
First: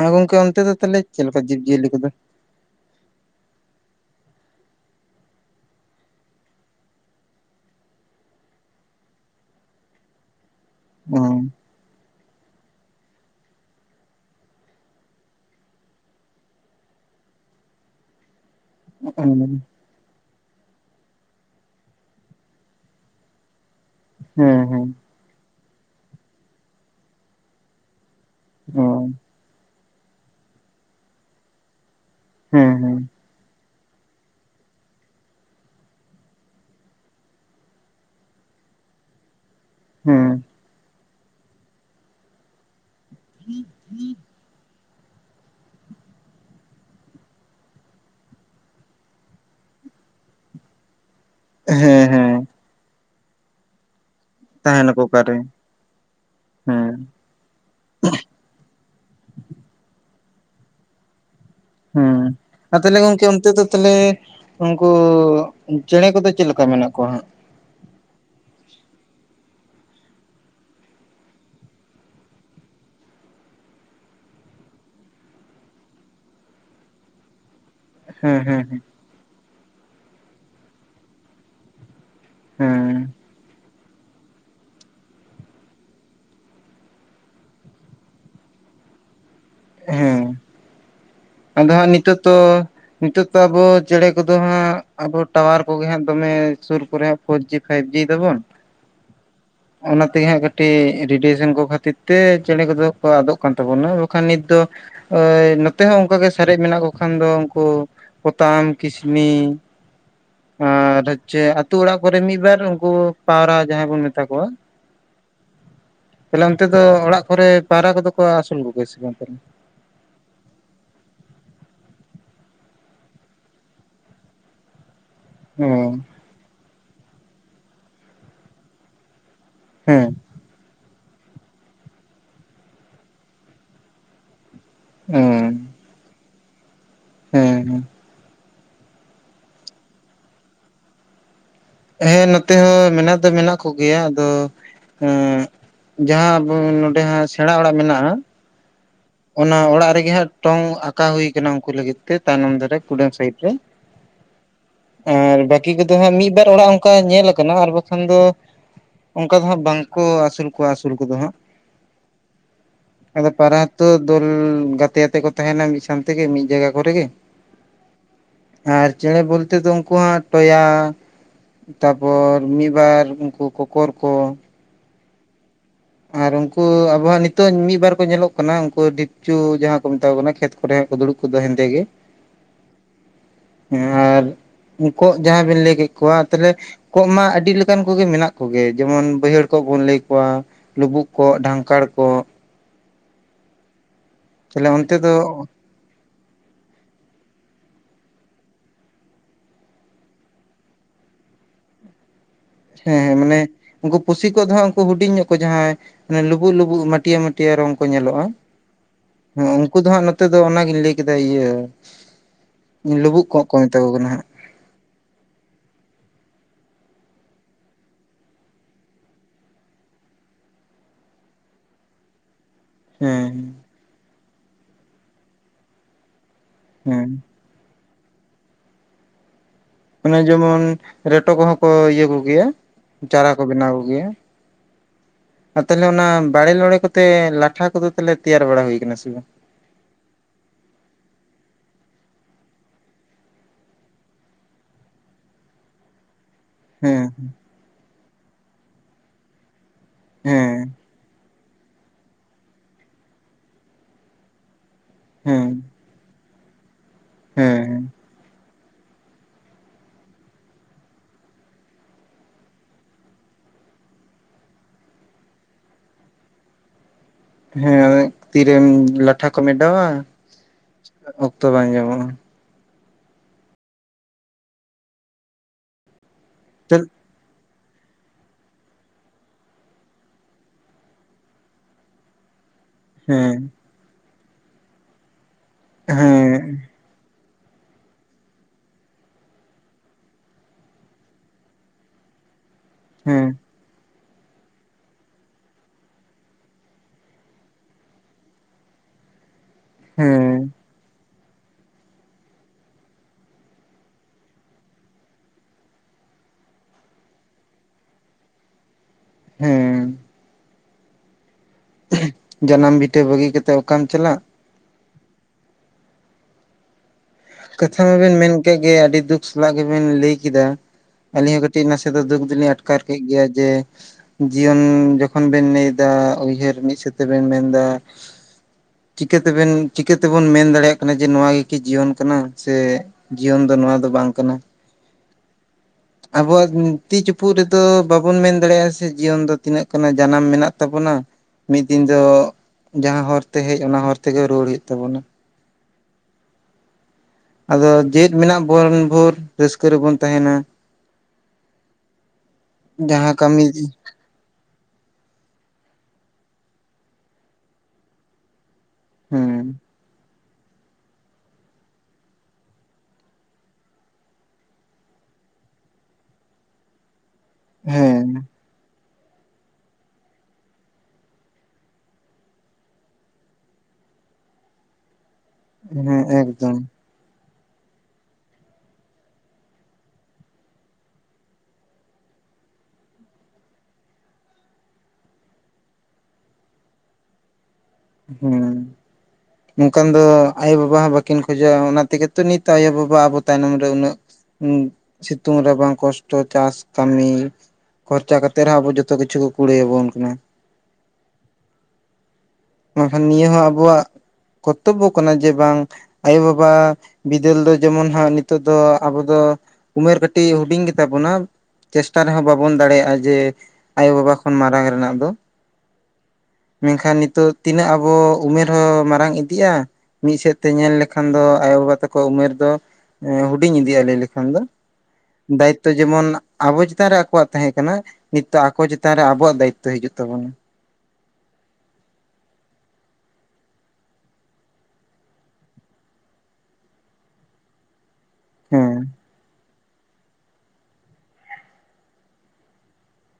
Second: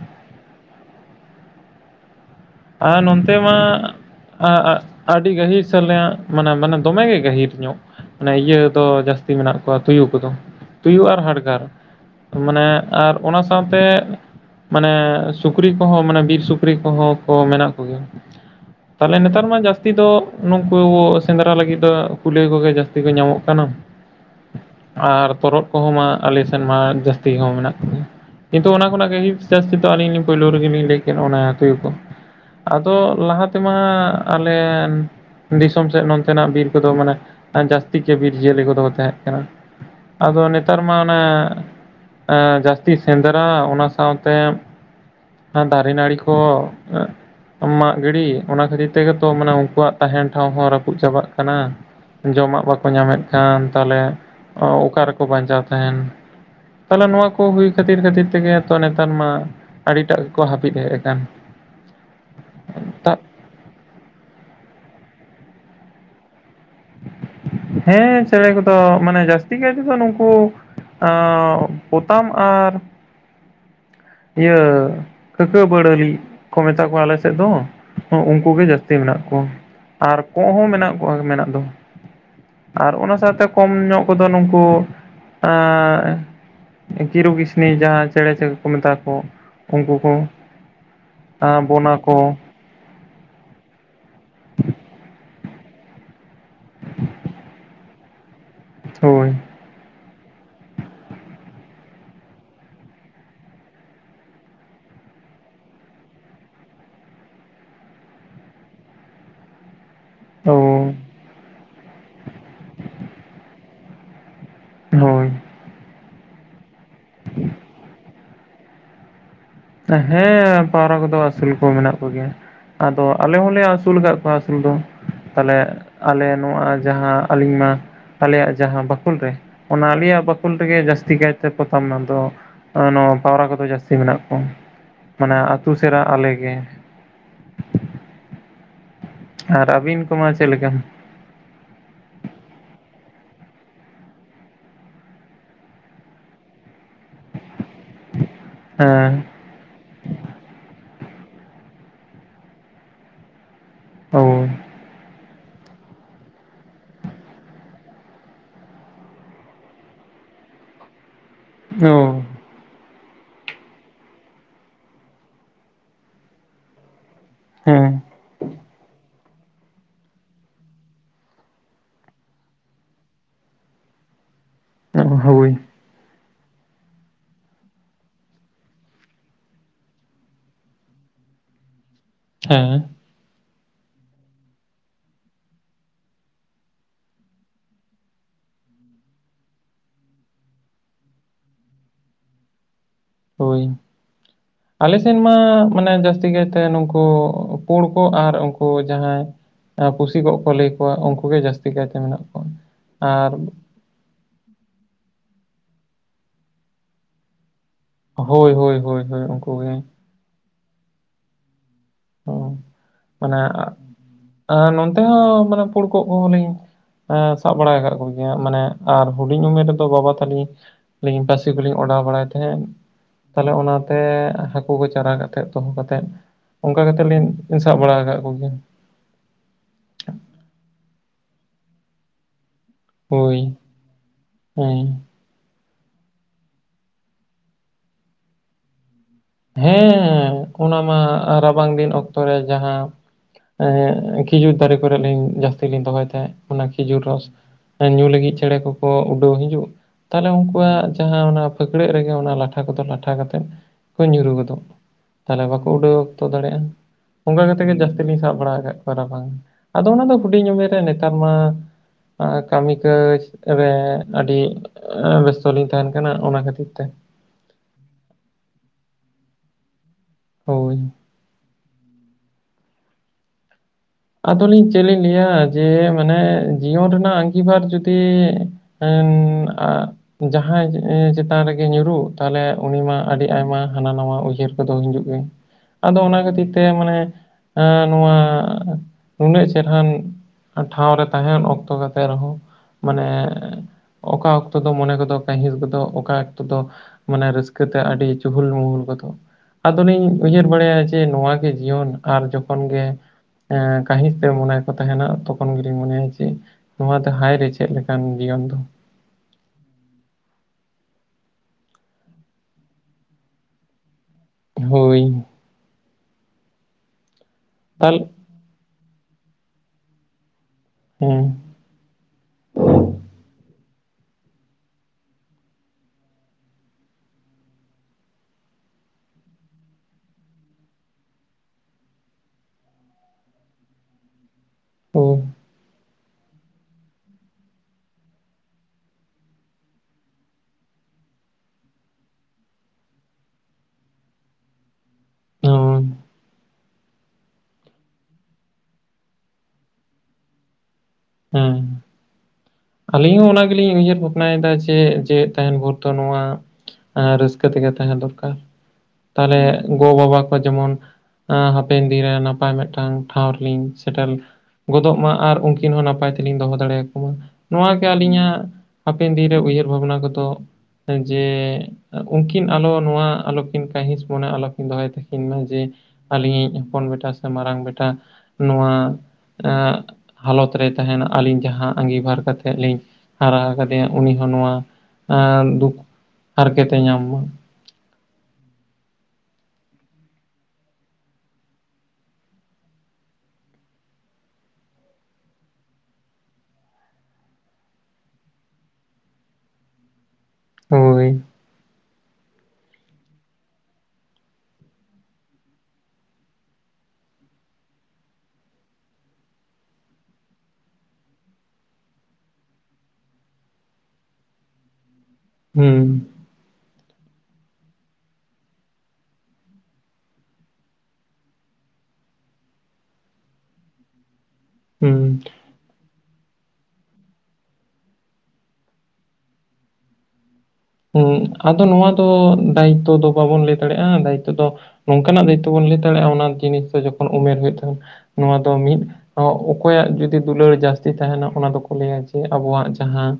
ᱟᱸ ᱜᱚᱝᱠᱮ ᱚᱱᱛᱮ ᱫᱚ ᱛᱟᱦᱮᱞᱮ ᱪᱮᱫ ᱞᱮᱠᱟ ᱡᱤᱵᱽ ᱡᱤᱭᱟᱹᱞᱤ ᱠᱚᱫᱚ? ᱟ ᱱᱚᱱᱛᱮ ᱢᱟ- ᱟᱸ ᱟᱸᱜ ᱟᱹᱰᱤ ᱜᱟᱹᱦᱤᱨ ᱥᱟᱞᱮᱸᱭᱟᱸᱜ ᱢᱟᱱᱮ ᱢᱟᱱᱮ ᱫᱚᱢᱮ ᱜᱮ ᱜᱟᱹᱦᱤᱨ ᱧᱚᱜ᱾ ᱢᱟᱱᱮ ᱤᱭᱟᱹ ᱫᱚ ᱡᱟᱹᱥᱛᱤ ᱢᱮᱱᱟᱜ ᱠᱚᱣᱟ ᱛᱩᱭᱩ ᱠᱚᱫᱚ, ᱛᱩᱭᱩ ᱟᱨ ᱚ ᱦᱟᱰᱜᱟᱨ, ᱢᱟᱱᱮ ᱟᱨ ᱚᱱᱟ ᱥᱟᱶᱛᱮᱜ ᱢᱟᱱᱮ ᱥᱩᱠᱨᱤ ᱠᱚᱦᱚᱸ ᱢᱟᱱᱮ ᱵᱤᱨ ᱥᱩᱠᱨᱤ ᱠᱚᱦᱚᱸ ᱠᱚ ᱢᱮᱱᱟᱜ ᱠᱚᱜᱮᱭᱟ, ᱛᱟᱦᱮᱞᱮ ᱦᱮᱸ ᱱᱮᱛᱟᱨ ᱢᱟ ᱡᱟᱹᱥ- ᱛᱤ ᱫᱚ ᱱᱩᱸᱠᱩ ᱥᱮᱸᱫᱽᱨᱟ ᱞᱟᱹᱜᱤᱫ ᱫᱚ ᱠᱩᱞᱟᱹᱭ ᱠᱚᱜᱮ ᱡᱟᱹᱥᱛᱤ ᱠᱚ ᱧᱟᱢᱚᱜ ᱠᱟᱱᱟ᱾ ᱦᱩᱸ ᱦᱩᱸ, ᱟᱨ ᱛᱚᱨᱦᱚᱫ ᱠᱚᱦᱚᱸ ᱢᱟ ᱟᱞᱮ ᱥᱮᱱ ᱢᱟ ᱡᱟᱹᱥᱛᱤ ᱦᱚᱸ ᱢᱮᱱᱟᱜ ᱠᱚᱜᱮᱭᱟ᱾ ᱠᱤᱸᱛᱩ ᱚ ᱚᱱᱟ ᱠᱷᱚᱱᱟᱜ ᱜᱮ ᱤᱭᱩᱵ ᱥᱟᱹᱥᱛᱤ ᱫᱚ ᱟᱹᱞᱤᱧ ᱞᱤᱧ ᱯᱩᱭᱞᱩ ᱨᱮᱜᱮ ᱞᱤᱧ ᱞᱟᱹᱭ ᱠᱮᱫ ᱚᱱᱟ ᱛᱩᱭᱩ ᱠᱚ᱾ ᱦᱮᱸ ᱟᱫᱚ ᱦᱮᱸ ᱞᱟᱦᱟ ᱛᱮᱢᱟ ᱟᱞᱮᱱ ᱫᱤᱥᱚᱢ ᱥᱮᱫ ᱱᱚᱱᱛᱮ ᱱᱟᱜ ᱵᱤᱨ ᱠᱚᱫᱚ ᱢᱟᱱᱮ ᱡᱟᱹᱥᱛᱤ ᱪᱮ ᱵᱤᱨ ᱡᱤᱭᱟᱹᱞᱤ ᱠᱚᱫᱚ ᱠᱚ ᱛᱟᱦᱮᱸᱫ ᱠᱟᱱᱟ᱾ ᱦᱮᱸ ᱟᱫᱚ ᱱᱮᱛᱟᱨ ᱢᱟ ᱚᱱᱮ ᱮᱸ ᱡᱟᱹᱥᱛᱤ ᱥᱮᱸᱫᱽᱨᱟ ᱚᱱᱟ ᱥᱟᱶᱛᱮᱢ ᱟᱨ ᱰᱟᱨᱮ ᱱᱟᱹᱲᱤ ᱠᱚ, ᱮᱸ ᱢᱟᱜ ᱜᱤᱰᱤ, ᱚᱱᱟ ᱠᱷᱟᱹᱛᱤᱨ ᱛᱮᱜᱮ ᱛᱚ ᱢᱟᱱᱮ ᱩᱱᱠᱩᱣᱟᱜ ᱛᱟᱦᱮᱸᱱ ᱴᱷᱟᱶ ᱦᱚᱸ ᱨᱟᱹᱯᱩᱫ ᱪᱟᱵᱟᱜ ᱠᱟᱱᱟ ᱦᱮᱸ ᱦᱮᱸ ᱡᱚᱢᱟᱜ ᱵᱟᱠᱚ ᱧᱟᱢᱮᱫ ᱠᱷᱟᱱ ᱛᱟᱦᱞᱮ᱾ ᱛᱟᱦᱮᱱᱟᱠᱚ ᱚᱠᱟ ᱨᱮᱠᱚ ᱚᱠᱟᱨᱮ ᱵᱟᱧᱪᱟᱣ ᱛᱟᱦᱮᱱ ᱦᱮᱸ ᱛᱟᱦᱚᱞᱮ ᱱᱚᱣᱟ ᱠᱚ ᱦᱩᱭ ᱠᱷᱟᱹᱛᱤᱨ ᱠᱷᱟᱹᱛᱤᱨ ᱛᱮᱜᱮᱼᱼ ᱛᱚ ᱱᱮᱛᱟᱨ ᱢᱟ ᱟᱹᱰᱤᱴᱟᱜ ᱜᱮᱠᱚ ᱦᱟᱹᱯᱤᱫ ᱦᱮᱡ ᱟᱠᱟᱱᱼᱼ ᱦᱩᱸ ᱟᱨ ᱛᱟᱦᱚᱞᱮ ᱜᱚᱝᱠᱮ ᱚᱱᱛᱮ ᱫᱚ ᱛᱟᱦᱚᱞᱮ ᱩᱱᱩᱠᱩ ᱪᱮᱬᱮ ᱠᱚᱫᱚ ᱪᱮᱫ ᱞᱮᱠᱟ ᱢᱮᱱᱟᱜ ᱠᱚᱣᱟ ᱦᱟᱸᱜ? ᱦᱮᱸ ᱪᱮᱬᱮ ᱠᱚᱫᱚ ᱢᱟᱱᱮ ᱡᱟᱹᱥᱛᱤ ᱠᱟᱭ ᱛᱮᱫᱚ ᱱᱩᱝᱠᱩᱼᱼ [inaudible] ᱯᱚᱛᱟᱢ ᱟᱨ ᱤᱭᱟᱹ ᱠᱷᱟᱹᱠᱟᱹ ᱵᱟᱹᱲᱟᱹᱞᱤ ᱠᱚ ᱢᱮᱛᱟ ᱠᱚᱣᱟ ᱟᱞᱮ ᱥᱮᱫ ᱫᱚ᱾ ᱦᱟᱸᱜ ᱩᱱᱠᱩ ᱦᱮᱸ ᱜᱮ ᱦᱮᱸ ᱡᱟᱹᱥᱛᱤ ᱢᱮᱱᱟᱜ ᱠᱚᱣᱟ ᱟᱨ ᱠᱚᱸᱜ ᱦᱚᱸ ᱢᱮᱱᱟᱜ ᱠᱚᱣᱟ ᱢᱮᱱᱟᱜ ᱫᱚ᱾ ᱦᱮᱸ ᱟᱨ ᱚᱱᱟ ᱥᱟᱶᱛᱮ ᱠᱚᱢ ᱧᱚᱜ ᱩᱱᱚᱫᱚ ᱱᱩᱝᱠᱩ ᱪᱤᱨᱩ ᱠᱤᱥᱱᱤ ᱡᱟᱦᱟᱸ ᱪᱮᱬᱮ [unintelligible] ᱢᱮᱛᱟ ᱠᱚ ᱩᱱᱠᱩ ᱠᱚ ᱦᱮᱸ ᱟᱸ ᱟᱫᱚ ᱦᱟᱸᱜ ᱵᱚᱱᱟ ᱱᱤᱛᱚᱜ ᱠᱚ ᱛᱚ᱾ ᱱᱤᱛᱚᱜ ᱫᱚ ᱟᱵᱚ ᱪᱮᱬᱮ ᱠᱚᱫᱚ ᱦᱟᱸᱜ ᱟᱵᱚ ᱴᱟᱣᱟᱨ ᱠᱚᱜᱮ ᱦᱟᱸᱜ ᱫᱚᱢᱮ ᱥᱩᱨ ᱠᱚᱨᱮᱼᱼ ᱯᱷᱳᱨ ᱡᱤ ᱯᱷᱟᱭᱵ ᱡᱤ ᱫᱟᱵᱚᱱ᱾ ᱦᱳᱭ ᱚᱱᱟ ᱛᱮᱜᱮ ᱦᱟᱸᱜ ᱠᱟᱹᱴᱤᱡ ᱨᱮᱰᱤᱭᱮᱥᱚᱱ ᱠᱚ ᱠᱷᱟᱹᱛᱤᱨ ᱛᱮ ᱪᱮᱬᱮ ᱠᱚᱫᱚ ᱠᱚ ᱟᱫᱚᱜ ᱠᱟᱱ ᱛᱟᱵᱚᱱᱟ ᱵᱟᱠᱷᱟᱱ ᱱᱤᱛ ᱫᱚ᱾ ᱚᱭ ᱱᱚᱛᱮ ᱦᱚᱸ ᱚᱱᱠᱟ ᱜᱮ ᱥᱟᱨᱮᱡ ᱢᱮᱱᱟᱜ ᱠᱚ ᱠᱷᱟᱱ ᱫᱚ ᱩᱱᱠᱩ ᱯᱚᱛᱟᱢ ᱠᱤᱥᱱᱤᱼᱼ ᱚ ᱟᱨ ᱪᱮ ᱟᱛᱳ ᱚᱲᱟᱜ ᱠᱚᱨᱮ ᱢᱤᱫᱵᱟᱨ ᱩᱱᱠᱩ ᱯᱟᱣᱨᱟ ᱡᱟᱦᱟᱸᱭ ᱵᱚᱱ ᱢᱮᱛᱟ ᱠᱚᱣᱟ᱾ ᱦᱳᱭ ᱛᱟᱦᱚᱞᱮ ᱚᱱᱛᱮ ᱫᱚ ᱚᱲᱟᱜ ᱠᱚᱨᱮ ᱯᱟᱭᱨᱟ ᱠᱚᱫᱚ ᱠᱚ ᱟᱹᱥᱩᱞ ᱠᱚᱜᱮᱭᱟ ᱥᱮ ᱵᱟᱝᱼᱼ ᱦᱮᱸ ᱯᱟᱣᱨᱟ ᱠᱚᱫᱚ ᱟᱹᱥᱩᱞ ᱠᱚ ᱢᱮᱱᱟᱜ ᱠᱚᱜᱮᱭᱟ᱾ ᱟᱫᱚ ᱟᱞᱮ ᱦᱚᱸᱞᱮ ᱟᱹᱥᱩᱞ ᱟᱠᱟᱫ ᱠᱚᱣᱟ ᱟᱹᱥᱩᱞ ᱫᱚ᱾ ᱛᱟᱦᱚᱞᱮ ᱚ ᱟᱞᱮ ᱱᱚᱣᱟ ᱡᱟᱦᱟᱸ ᱟᱹᱞᱤᱧ ᱢᱟ ᱟᱞᱮᱭᱟᱜ ᱡᱟᱦᱟᱸ ᱵᱟᱠᱷᱩᱞ ᱨᱮ ᱚᱱᱟ ᱦᱮᱸ ᱟᱞᱮᱭᱟᱜ ᱵᱟᱠᱷᱳᱞ ᱨᱮᱜᱮ ᱡᱟᱹᱥᱛᱤ ᱠᱟᱭᱛᱮ ᱯᱚᱛᱟᱢ ᱚᱱᱟ ᱫᱚ ᱱᱚᱣᱟ ᱯᱟᱣᱨᱟ ᱠᱚᱫᱚ ᱡᱟᱹᱥᱛᱤ ᱢᱮᱱᱟᱜ ᱠᱚᱣᱟ᱾ ᱚ ᱢᱟᱱᱮ ᱦᱮᱸ ᱟᱹᱛᱩ ᱥᱮᱨᱟᱜ ᱟᱞᱮᱜᱮᱼᱼ ᱦᱮᱸ ᱟᱨ ᱟᱹᱵᱤᱱ ᱠᱚᱢᱟ ᱪᱮᱫ ᱞᱮᱠᱟ᱾ ᱦᱮᱸ ᱱᱚᱛᱮ ᱦᱚᱸ ᱢᱮᱱᱟᱜ ᱫᱚ ᱢᱮᱱᱟᱜ ᱠᱚᱜᱮᱭᱟ ᱟᱫᱚ [inaudible] ᱡᱟᱦᱟᱸ ᱟᱵᱚ ᱱᱚᱰᱮ ᱦᱟᱜ ᱥᱮᱬᱟ ᱚᱲᱟᱜ ᱢᱮᱱᱟᱜᱼᱟ᱾ ᱦᱮᱸ ᱚᱱᱟ ᱚᱲᱟᱜ ᱨᱮᱜᱮ ᱦᱟᱸᱜ ᱴᱚᱝ ᱟᱠᱟᱣ ᱦᱩᱭ ᱟᱠᱟᱱᱟ ᱩᱱᱠᱩ ᱞᱟᱹᱜᱤᱫ ᱛᱮ ᱛᱟᱭᱱᱚᱢ ᱫᱟᱨᱮ ᱠᱩᱰᱟᱹᱢ ᱥᱟᱭᱤᱰ ᱨᱮᱼᱼ ᱦᱚᱭ ᱟᱨ ᱵᱟᱹᱠᱤ ᱠᱚᱫᱚ ᱦᱟᱸᱜ ᱢᱤᱫᱵᱟᱨ ᱚᱲᱟᱜ ᱚᱱᱠᱟ ᱧᱮᱞ ᱟᱠᱟᱱᱟ ᱟᱨ ᱵᱟᱠᱷᱟᱱ ᱫᱚᱼᱼ ᱚᱱᱠᱟ ᱫᱚ ᱦᱟᱸᱜ ᱵᱟᱝᱠᱚ ᱟᱹᱥᱩᱞ ᱠᱚᱣᱟ ᱟᱹᱥᱩᱞ ᱠᱚᱫᱚ ᱦᱟᱸᱜ᱾ ᱚᱻ ᱟᱫᱚ ᱯᱚᱨᱮ ᱛᱚ ᱫᱚᱞ ᱜᱟᱛᱮ ᱟᱛᱮᱜ ᱠᱚ ᱛᱟᱦᱮᱱᱟ ᱢᱤᱫ ᱥᱟᱶ ᱛᱮᱜᱮ ᱢᱤᱫ ᱡᱟᱭᱜᱟ ᱠᱚᱨᱮ ᱜᱮᱼᱼ ᱦᱮᱸ ᱟᱨ ᱪᱮᱬᱮ ᱵᱚᱞᱛᱮ ᱫᱚ ᱩᱱᱠᱩᱣᱟᱜᱟᱸ ᱴᱚᱭᱟ᱾ ᱛᱟᱯᱚᱨ ᱢᱤᱫ ᱵᱟᱨ ᱩᱱᱠᱩ ᱠᱚᱠᱚᱨ ᱠᱚᱼᱼ ᱚᱸ ᱦᱳᱭ ᱟᱨ ᱩᱱᱠᱩ ᱟᱵᱚᱣᱟᱜ ᱱᱤᱛᱚᱜ ᱢᱤᱫᱵᱟᱨ ᱠᱚ ᱧᱮᱞᱚᱜ ᱠᱟᱱᱟ ᱩᱱᱠᱩ ᱰᱷᱤᱯᱪᱩᱭ ᱡᱟᱦᱟᱸ ᱠᱚ ᱢᱮᱛᱟᱣ ᱠᱚ ᱠᱟᱱᱟ ᱠᱷᱮᱛᱼᱼ ᱠᱚᱨᱮ ᱫᱩᱲᱩᱵ ᱠᱚᱫᱚ ᱦᱮᱸᱫᱮ ᱜᱮᱼᱼ ᱦᱮᱸ᱾ ᱟᱨ ᱩᱱᱠᱩ ᱡᱟᱦᱟᱸ ᱵᱤᱱ ᱞᱟᱹᱭ ᱠᱮᱫ ᱠᱚᱣᱟ ᱛᱟᱦᱞᱮ ᱠᱚᱸᱜ ᱢᱟ ᱟᱹᱰᱤ ᱞᱮᱠᱟᱱ ᱠᱚᱜᱮ ᱢᱮᱱᱟᱜ ᱠᱚᱜᱮ ᱡᱮᱢᱚᱱ ᱵᱟᱹᱭᱦᱟᱹᱲ ᱠᱚᱸᱜ ᱵᱚᱱ ᱞᱟᱹᱭ ᱠᱚᱣᱟ, ᱞᱩᱵᱩᱜ ᱠᱚᱜ ᱰᱷᱟᱝᱠᱟᱲ ᱠᱚᱜ ᱦᱳᱭ, ᱛᱟᱦᱞᱮ ᱚᱱᱛᱮ ᱟᱞᱮ ᱫᱚ ᱥᱮᱱ ᱢᱟ ᱢᱟᱱᱮ ᱡᱟᱹᱥᱛᱤ ᱠᱟᱭᱛᱮ ᱱᱩᱝᱠᱩ ᱯᱩᱲ ᱠᱚ ᱟᱨ ᱩᱱᱠᱩ ᱡᱟᱦᱟᱸᱭ ᱮ ᱯᱩᱥᱤ ᱠᱚᱹᱜ ᱠᱚ ᱞᱟᱹᱭ ᱠᱚᱣᱟ ᱩᱝᱠᱩ ᱜᱮ ᱡᱟᱹᱥᱛᱤ ᱠᱟᱭᱛᱮ ᱢᱮᱱᱟᱜ ᱠᱚᱣᱟ᱾ ᱦᱮᱸ ᱦᱮᱸ ᱟᱨ ᱢᱟᱱᱮ ᱩᱱᱠᱩ ᱯᱩᱥᱤ ᱠᱚᱹᱜ ᱫᱚ ᱦᱟᱸᱜ ᱩᱝᱠᱩ ᱦᱩᱰᱤᱧ ᱧᱚᱜ ᱠᱚ ᱡᱟᱦᱟᱸᱭ ᱢᱟᱱᱮ ᱞᱩᱵᱩᱜ ᱞᱩᱵᱩᱜ ᱢᱟᱹᱴᱭᱟᱹ ᱢᱟᱹᱴᱭᱟᱹ ᱢᱟᱹᱴᱤᱭᱟᱹ ᱨᱚᱝ ᱠᱚ ᱧᱮᱞᱚᱜᱼᱟ ᱦᱳᱭ ᱦᱳᱭ ᱦᱳᱭ ᱦᱳᱭ ᱦᱮᱸ ᱩᱱᱠᱩ ᱜᱮ ᱩᱝᱠᱩ ᱫᱚ ᱦᱟᱸᱜ ᱱᱚᱛᱮᱫ ᱫᱚ ᱚᱱᱟᱜᱤᱧ ᱞᱟᱹᱭ ᱠᱮᱫᱟ ᱤᱭᱟᱹ ᱦᱩᱸ ᱞᱩᱵᱩᱜ ᱢᱟᱱᱮ ᱠᱚᱸᱜ ᱠᱚ ᱢᱮᱛᱟ ᱠᱚ ᱠᱟᱱᱟ ᱦᱟᱸᱜ᱾ ᱟᱨ ᱱᱚᱱᱛᱮ ᱦᱚᱸ ᱢᱟᱱᱮ ᱯᱩᱲᱠᱚᱹᱜ ᱠᱚᱞᱤᱧ ᱟᱸ ᱥᱟᱵ ᱵᱟᱲᱟ ᱠᱟᱫ ᱠᱚᱜᱮᱭᱟ, ᱢᱟᱱᱮ ᱟᱨ ᱦᱩᱰᱤᱧ ᱩᱢᱮᱨ ᱨᱮᱫᱚ ᱵᱟᱵᱟ ᱛᱟᱹᱞᱤᱧ ᱟᱹᱞᱤᱧ ᱯᱟᱥᱤ ᱠᱚᱞᱤᱧ ᱚᱰᱟᱣ ᱵᱟᱲᱟᱭ ᱛᱟᱦᱮᱸᱫ᱾ ᱦᱮᱸ ᱛᱟᱦᱞᱮ ᱚᱱᱟᱛᱮ ᱦᱟᱹᱠᱩ ᱠᱚ ᱪᱟᱨᱟ ᱠᱟᱛᱮᱜ ᱫᱚᱦᱚ ᱠᱟᱛᱮᱫ ᱚᱝᱠᱟ ᱠᱟᱛᱮ ᱦᱮᱸ ᱞᱤᱧ ᱥᱟᱵ ᱵᱟᱲᱟ ᱠᱟᱜ ᱠᱚᱜᱮᱭᱟ᱾ ᱚᱱᱮ ᱡᱮᱢᱚᱱ ᱨᱮᱴᱚ ᱠᱚᱦᱚᱸ ᱠᱚ ᱤᱭᱟᱹ ᱠᱚᱜᱮᱭᱟ᱾ ᱪᱟᱨᱟ ᱦᱳᱭ ᱠᱚ ᱵᱮᱱᱟᱣ ᱠᱚᱜᱮᱭᱟ᱾ ᱦᱮᱸ ᱟᱨ ᱛᱟᱦᱞᱮ ᱚᱱᱟ ᱵᱟᱲᱮ ᱞᱚᱲᱮ ᱠᱚᱛᱮ ᱞᱟᱴᱷᱟ ᱠᱚᱫᱚ ᱛᱟᱦᱞᱮ ᱛᱮᱭᱟᱨ ᱵᱟᱲᱟ ᱦᱩᱭ ᱠᱟᱱᱟ ᱥᱮ ᱵᱟᱝ? ᱦᱮᱸ ᱚᱱᱟᱢᱟ ᱨᱟᱵᱟᱝ ᱫᱤᱱ ᱚᱠᱛᱚ ᱨᱮ ᱡᱟᱦᱟᱸ ᱮᱸᱜ ᱠᱷᱤᱡᱩᱨ ᱫᱟᱨᱮ ᱠᱚᱨᱮ ᱞᱤᱧ ᱡᱟᱹᱥᱛᱤ ᱞᱤᱧ ᱫᱚᱦᱚᱭ ᱛᱟᱦᱮᱸᱫ᱾ ᱚᱱᱟ ᱠᱷᱤᱡᱩᱨ ᱦᱮᱸ ᱨᱚᱥ ᱮᱸ ᱧᱩ ᱞᱟᱹᱜᱤᱫ ᱪᱮᱬᱮ ᱠᱚᱠᱚ ᱩᱰᱟᱹᱣ ᱦᱤᱡᱩᱜ ᱛᱟᱦᱞᱮ ᱦᱮᱸ ᱩᱝᱠᱩᱣᱟᱜ ᱡᱟᱦᱟᱸ ᱚᱱᱟ ᱯᱷᱟᱹᱠᱲᱟᱹᱜ ᱨᱮᱜᱮ ᱚᱱᱟ ᱞᱟᱴᱷᱟ ᱠᱚᱫᱚ ᱞᱟᱴᱷᱟ ᱠᱟᱛᱮᱜ ᱠᱚ ᱧᱩᱨᱩ ᱜᱚᱫᱚᱜ ᱛᱟᱦᱞᱮ ᱦᱮᱸ ᱵᱟᱠᱚ ᱩᱰᱟᱹᱣ ᱚᱠᱛᱚ ᱫᱟᱲᱮᱭᱟᱜᱼᱟ, ᱚᱱᱠᱟ ᱠᱟᱛᱮᱜ ᱜᱮ ᱡᱟᱹᱥ ᱛᱮᱞᱤᱧ ᱥᱟᱵ ᱵᱟᱲᱟ ᱠᱟᱫ ᱠᱚᱣᱟ ᱨᱟᱵᱟᱝ ᱟᱫᱚ ᱚᱱᱟ ᱫᱚ ᱦᱩᱰᱤᱧ ᱩᱢᱮᱨ ᱨᱮ ᱱᱮᱛᱟᱨ ᱢᱟ ᱠᱟᱹᱢᱤ ᱠᱟᱹᱡ ᱨᱮ ᱟᱹᱰᱤ ᱟᱹ ᱵᱮᱥᱛᱚ ᱞᱤᱧ ᱛᱟᱦᱮᱸᱱ ᱠᱟᱱᱟ ᱚᱱᱟ ᱠᱷᱟᱹᱛᱤᱨ ᱛᱮ, ᱦᱮᱸ ᱛᱤᱨᱮᱢ ᱞᱟᱴᱷᱟ ᱠᱚᱢ ᱮᱰᱟᱣᱟ? ᱦᱳᱭ᱾ ᱚᱠᱛᱚ ᱵᱟᱝ ᱧᱟᱢᱚᱜᱼᱟ᱾ ᱟᱫᱚᱞᱤᱧ ᱪᱮᱫ ᱞᱤᱧ ᱞᱟᱹᱭᱟ ᱡᱮ ᱢᱟᱱᱮ ᱪᱮᱫ ᱡᱤᱭᱚᱱ ᱨᱮᱱᱟᱜ ᱟᱤᱵᱷᱟᱨ ᱡᱩᱫᱤ ᱡᱟᱦᱟᱸᱭ ᱪᱮᱛᱟᱱ ᱨᱮᱜᱮ ᱧᱩᱨᱩᱜ ᱛᱟᱦᱞᱮ ᱩᱱᱤ ᱢᱟ ᱟᱹᱰᱤ ᱦᱮᱸ ᱟᱭᱢᱟ ᱦᱟᱱᱟ ᱱᱟᱣᱟ ᱩᱭᱦᱟᱹᱨ ᱠᱚᱫᱚ ᱦᱤᱡᱩᱜ ᱜᱮ᱾ ᱟᱫᱚ ᱚᱱᱟ ᱦᱮᱸ ᱠᱷᱟᱹᱛᱤᱨ ᱛᱮ ᱢᱟᱱᱮ ᱱᱚᱣᱟ ᱱᱩᱱᱟᱹᱜ ᱪᱮᱨᱦᱟᱱ ᱴᱷᱟᱶ ᱨᱮ ᱛᱟᱦᱮᱸᱱ ᱚᱠᱛᱚ ᱠᱟᱛᱮ ᱨᱮᱦᱚᱸ ᱢᱟᱱᱮ ᱦᱮᱸ ᱚᱠᱟ ᱚᱠᱛᱚ ᱫᱚ ᱢᱚᱱᱮ ᱠᱚᱫᱚ ᱠᱟᱹᱦᱤᱞ ᱜᱚᱫᱚᱜ ᱚᱠᱟ ᱚᱠᱛᱚ ᱫᱚ ᱢᱟᱱᱮ ᱨᱟᱹᱥᱠᱟᱹᱛᱮ ᱟᱹᱰᱤ ᱪᱩᱦᱩᱞ ᱢᱩᱦᱩᱞ ᱜᱚᱫᱚᱜ᱾ ᱟᱫᱚᱞᱤᱧ ᱦᱮᱸ ᱩᱭᱦᱟᱹᱨ ᱵᱟᱲᱟᱭᱟ ᱡᱮ ᱱᱚᱣᱟᱜ ᱜᱮ ᱡᱤᱭᱚᱱ ᱟᱨ ᱡᱚᱠᱷᱚᱱ ᱜᱮ ᱮᱸ ᱠᱟᱹᱦᱤᱥ ᱛᱮ ᱢᱚᱱᱮ ᱠᱚ ᱛᱟᱦᱮᱸᱱᱟ, ᱛᱚᱠᱷᱚᱱ ᱜᱮᱞᱤᱧ ᱢᱚᱱᱮᱭᱟ ᱡᱮ ᱱᱚᱣᱟ ᱫᱚ ᱦᱟᱭ ᱨᱮ ᱪᱮᱫ ᱞᱮᱠᱟᱱ ᱡᱤᱭᱚᱱ ᱫᱚ᱾ ᱦᱮᱸ᱾ ᱡᱟᱱᱟᱢ ᱵᱷᱤᱴᱟᱹ ᱵᱟᱹᱜᱤ ᱠᱟᱛᱮᱜ ᱚᱠᱟᱢ ᱪᱟᱞᱟᱜ? ᱦᱳᱭ᱾ ᱠᱟᱛᱷᱟ ᱛᱟᱞ ᱢᱟᱵᱮᱱ ᱢᱮᱱᱠᱮᱜ ᱜᱮᱭᱟ, ᱟᱹᱰᱤ ᱫᱩᱠ ᱥᱟᱞᱟᱜ ᱜᱮᱵᱮᱱ ᱞᱟᱹᱭ ᱠᱮᱫᱟ ᱦᱮᱸ ᱟᱹᱞᱤᱧ ᱦᱚᱸ ᱠᱟᱹᱴᱤᱡ ᱱᱟᱥᱮ ᱫᱚ ᱫᱩᱠ ᱫᱩᱞᱤᱧ ᱟᱴᱠᱟᱨ ᱠᱮᱫ ᱜᱮᱭᱟ, ᱡᱮ ᱡᱤᱭᱚᱱ ᱡᱚᱠᱷᱚᱱ ᱵᱮᱱ ᱞᱟᱹᱭᱫᱟ, ᱩᱭᱦᱟᱹᱨ ᱢᱤᱫ ᱥᱟᱛᱮ ᱵᱮᱱ ᱢᱮᱱ ᱫᱟ ᱪᱤᱠᱟᱹᱛᱮᱵᱮᱱ ᱪᱤᱠᱟᱹ ᱛᱮᱵᱚᱱ ᱢᱮᱱ ᱫᱟᱲᱮᱭᱟᱜ ᱠᱟᱱᱟ ᱡᱮ ᱱᱚᱣᱟ ᱜᱮᱠᱤ ᱡᱤᱭᱚᱱ ᱛᱟᱱᱟ ᱡᱮ ᱡᱤᱭᱚᱱ ᱫᱚ ᱱᱚᱣᱟ ᱫᱚ ᱵᱟᱝ ᱠᱟᱱᱟ᱾ ᱩᱸ ᱟᱵᱚᱣᱟᱜ ᱛᱤ ᱪᱩᱯᱩᱫ ᱨᱮᱫᱚ ᱵᱟᱵᱚᱱ ᱢᱮᱱ ᱫᱟᱲᱮᱭᱟᱜ-ᱟ ᱥᱮ ᱡᱤᱭᱚᱱ ᱫᱚ ᱛᱤᱱᱟᱹᱜ ᱠᱟᱱᱟ ᱡᱟᱱᱟᱢ ᱢᱮᱱᱟᱜ ᱛᱟᱵᱚᱱᱟ᱾ ᱢᱤᱫ ᱫᱤᱱ ᱫᱚ ᱡᱟᱦᱟᱸ ᱦᱚᱨ ᱛᱮ ᱦᱮᱡ ᱚᱱᱟ ᱦᱚᱨ ᱛᱮᱜᱮ ᱨᱩᱭᱟᱹᱲ ᱦᱩᱭᱩᱜ ᱛᱟᱵᱚᱱᱟ᱾ ᱦᱳᱭ ᱟᱫᱚ ᱡᱮᱣᱮᱫ ᱢᱮᱱᱟᱜ ᱵᱚᱱ ᱵᱷᱳᱨ ᱨᱟᱹᱥᱠᱟᱹ ᱨᱮᱵᱚᱱ ᱛᱟᱦᱮᱱᱟ᱾ ᱦᱮᱸ ᱡᱟᱦᱟᱸ ᱟᱹᱞᱤᱧ ᱦᱚᱸ ᱠᱟᱹᱢᱤ ᱚᱱᱟ ᱜᱮᱞᱤᱧ ᱩᱭᱦᱟᱹᱨ ᱵᱷᱟᱵ ᱱᱟᱭ ᱫᱟ ᱡᱮ ᱡᱮᱣᱮᱫ ᱛᱟᱦᱮᱱ ᱵᱷᱳᱨ ᱫᱚ ᱱᱚᱣᱟ ᱨᱟᱹᱥᱠᱟᱹ ᱛᱮᱜᱮ ᱛᱟᱦᱮᱸ ᱫᱚᱨᱠᱟᱨ᱾ ᱛᱟᱦᱞᱮ ᱦᱮᱸ ᱜᱚ ᱵᱟᱵᱟ ᱠᱚ ᱡᱮᱢᱚᱱ ᱦᱟᱯᱮᱱ ᱫᱤᱱᱨᱮ ᱱᱟᱯᱟᱭ ᱢᱮᱜᱴᱟᱝ ᱴᱷᱟᱶ ᱨᱤᱞᱤᱧ ᱥᱮᱴᱮᱞ ᱜᱚᱫᱚᱜ ᱢᱟ ᱟᱨ ᱩᱝᱠᱤᱱ ᱦᱚᱸ ᱱᱟᱯᱟᱭ ᱛᱮᱞᱤᱧ ᱫᱚᱦᱚ ᱫᱟᱲᱮᱭ ᱠᱚ ᱢᱟ ᱱᱚᱣᱟᱜᱮ ᱦᱮᱸ ᱟᱹᱞᱤᱧᱟᱜ ᱦᱟᱯᱮᱱ ᱫᱤᱱᱨᱮ ᱩᱭᱦᱟᱹᱨ ᱵᱷᱟᱵᱽᱱᱟ ᱠᱚᱫᱚ᱾ ᱡᱮ ᱩᱝᱠᱤᱱ ᱟᱞᱚ ᱱᱚᱣᱟ ᱟᱞᱚ ᱠᱤᱱ ᱠᱟᱹᱦᱤᱥ ᱢᱚᱱᱮ ᱟᱞᱚ ᱠᱤᱱ ᱫᱚᱦᱚᱭ ᱛᱟᱹᱠᱤᱱ ᱠᱤᱱ ᱢᱮ ᱡᱮ ᱦᱮᱸ ᱟᱹᱞᱤᱧᱤᱡ ᱮᱠᱫᱚᱢ ᱦᱚᱯᱚᱱ ᱵᱮᱴᱟ ᱥᱮ ᱢᱟᱨᱟᱝ ᱵᱮᱴᱟ ᱱᱚᱣᱟ ᱮᱸᱻ ᱦᱟᱞᱚᱛ ᱨᱮ ᱛᱟᱦᱮᱱᱟ ᱟᱹᱞᱤᱧ ᱡᱟᱦᱟᱸ ᱟᱸᱜᱤᱵᱷᱟᱨ ᱠᱟᱛᱮ ᱛᱮᱜ ᱞᱤᱧ ᱦᱟᱨᱟ ᱦᱟᱠᱟᱫᱮᱭᱟ ᱩᱱᱤ ᱦᱚᱸ ᱱᱚᱣᱟ ᱫᱩᱠ ᱦᱟᱨᱠᱮᱛᱮ ᱧᱟᱢ ᱢᱟ᱾ ᱦᱩᱸ ᱱᱚᱝᱠᱟᱱ ᱫᱚ ᱟᱭᱳ ᱵᱟᱵᱟ ᱦᱚᱸ ᱵᱟᱹᱠᱤᱱ ᱠᱷᱚᱡᱚᱜ-ᱟ ᱚᱱᱟ ᱛᱮᱜᱮ ᱛᱚ ᱱᱤᱛ ᱟᱭᱚ ᱵᱟᱵᱟ ᱟᱵᱚ ᱛᱟᱭᱱᱚᱢ ᱨᱮ ᱩᱱᱟᱹᱜ ᱥᱤᱛᱩᱝ ᱨᱟᱵᱟᱝ ᱠᱚᱥᱴᱚ ᱪᱟᱥ ᱠᱟᱹᱢᱤ ᱠᱷᱚᱨᱪᱟ ᱠᱟᱛᱮᱜ ᱨᱮᱦᱚᱸ ᱟᱵᱚ ᱡᱚᱛᱚ ᱠᱤᱪᱷᱩ ᱠᱚ ᱠᱩᱲᱟᱹᱭ ᱭᱟᱵᱚᱱ ᱠᱟᱱᱟ᱾ ᱦᱳᱭ ᱢᱮᱱᱠᱷᱟᱱ ᱱᱤᱭᱟᱹ ᱦᱚᱸ ᱟᱵᱚᱣᱟᱜ ᱠᱳᱛᱚᱵᱵᱚ ᱠᱟᱱᱟ ᱡᱮ ᱵᱟᱝ ᱟᱭᱚ-ᱵᱟᱵᱟ ᱵᱤᱫᱟᱹᱞ ᱫᱚ ᱡᱮᱢᱚᱱ ᱦᱟᱸᱜ ᱱᱤᱛᱚᱜ ᱫᱚ ᱟᱵᱚ ᱫᱚ ᱩᱢᱮᱨ ᱠᱟᱹᱴᱤᱡ ᱦᱩᱰᱤᱧ ᱜᱮ ᱛᱟᱵᱚᱱᱟ, ᱪᱮᱥᱴᱟ ᱨᱮᱦᱚᱸ ᱵᱟᱵᱚᱱ ᱫᱟᱲᱮᱭᱟᱜ-ᱟ ᱡᱮ ᱟᱭᱚ ᱵᱟᱵᱟ ᱠᱷᱚᱱ ᱢᱟᱨᱟᱝ ᱨᱮᱱᱟᱜ ᱫᱚ᱾ ᱦᱩᱸ ᱢᱮᱝᱠᱷᱟᱱ ᱱᱤᱛᱚᱜ ᱛᱤᱱᱟᱹᱜ ᱟᱵᱚ ᱩᱢᱮᱨ ᱦᱚᱸ ᱢᱟᱨᱟᱝ ᱤᱫᱤᱜ-ᱟ ᱢᱤᱜ ᱥᱮᱫ ᱛᱮ ᱧᱮᱞ ᱞᱮᱠᱷᱟᱱ ᱫᱚ ᱟᱭᱚ ᱵᱟᱵᱟ ᱛᱟᱠᱚᱣᱟ ᱩᱢᱮᱨ ᱫᱚ ᱦᱩᱰᱤᱧ ᱤᱫᱤᱜ-ᱟ ᱞᱟᱹᱭ ᱞᱮᱠᱷᱟᱱ ᱫᱚ, ᱦᱩᱸ, ᱫᱟᱭᱤᱛᱛᱚ ᱡᱮᱢᱚᱱ ᱟᱵᱚ ᱪᱮᱛᱟᱱ ᱨᱮ ᱟᱠᱚᱣᱟᱜ ᱛᱟᱦᱮᱸ ᱠᱟᱱᱟ ᱱᱤᱛᱚᱜ ᱟᱠᱚ ᱪᱮᱛᱟᱱ ᱨᱮ ᱟᱵᱚᱣᱟᱜ ᱫᱟᱭᱤᱛᱛᱚ ᱦᱤᱡᱩᱜ ᱛᱟᱵᱚᱱᱟ᱾ ᱦᱩᱸ ᱟᱫᱚ ᱱᱚᱣᱟ ᱫᱚ ᱫᱟᱭᱤᱛᱛᱚ ᱫᱚ ᱵᱟᱵᱚᱱ ᱞᱟᱹᱭ ᱫᱟᱲᱮᱜ-ᱟ, ᱫᱟᱭᱤᱛᱛᱚ ᱫᱚ ᱱᱚᱝᱠᱟᱱᱟᱜ ᱫᱟᱭᱤᱛᱛᱚ ᱵᱚᱱ ᱞᱟᱹᱭ ᱫᱟᱲᱮᱜ-ᱟ ᱚᱱᱟ ᱡᱤᱱᱤᱥ ᱫᱚ ᱡᱚᱠᱷᱚᱱ ᱩᱢᱮᱨ ᱦᱩᱭᱩᱜ ᱛᱟᱦᱮᱱ ᱱᱚᱣᱟ ᱫᱚ ᱢᱤᱫ ᱦᱮᱸ ᱚ ᱚᱠᱚᱭᱟᱜ ᱡᱩᱫᱤ ᱫᱩᱞᱟᱹᱲ ᱡᱟᱹᱥᱛᱤ ᱛᱟᱦᱮᱱᱟ ᱚᱱᱟ ᱫᱚᱠᱚ ᱞᱟᱹᱭᱟ ᱡᱮ ᱟᱵᱚᱣᱟᱜ ᱡᱟᱦᱟᱸ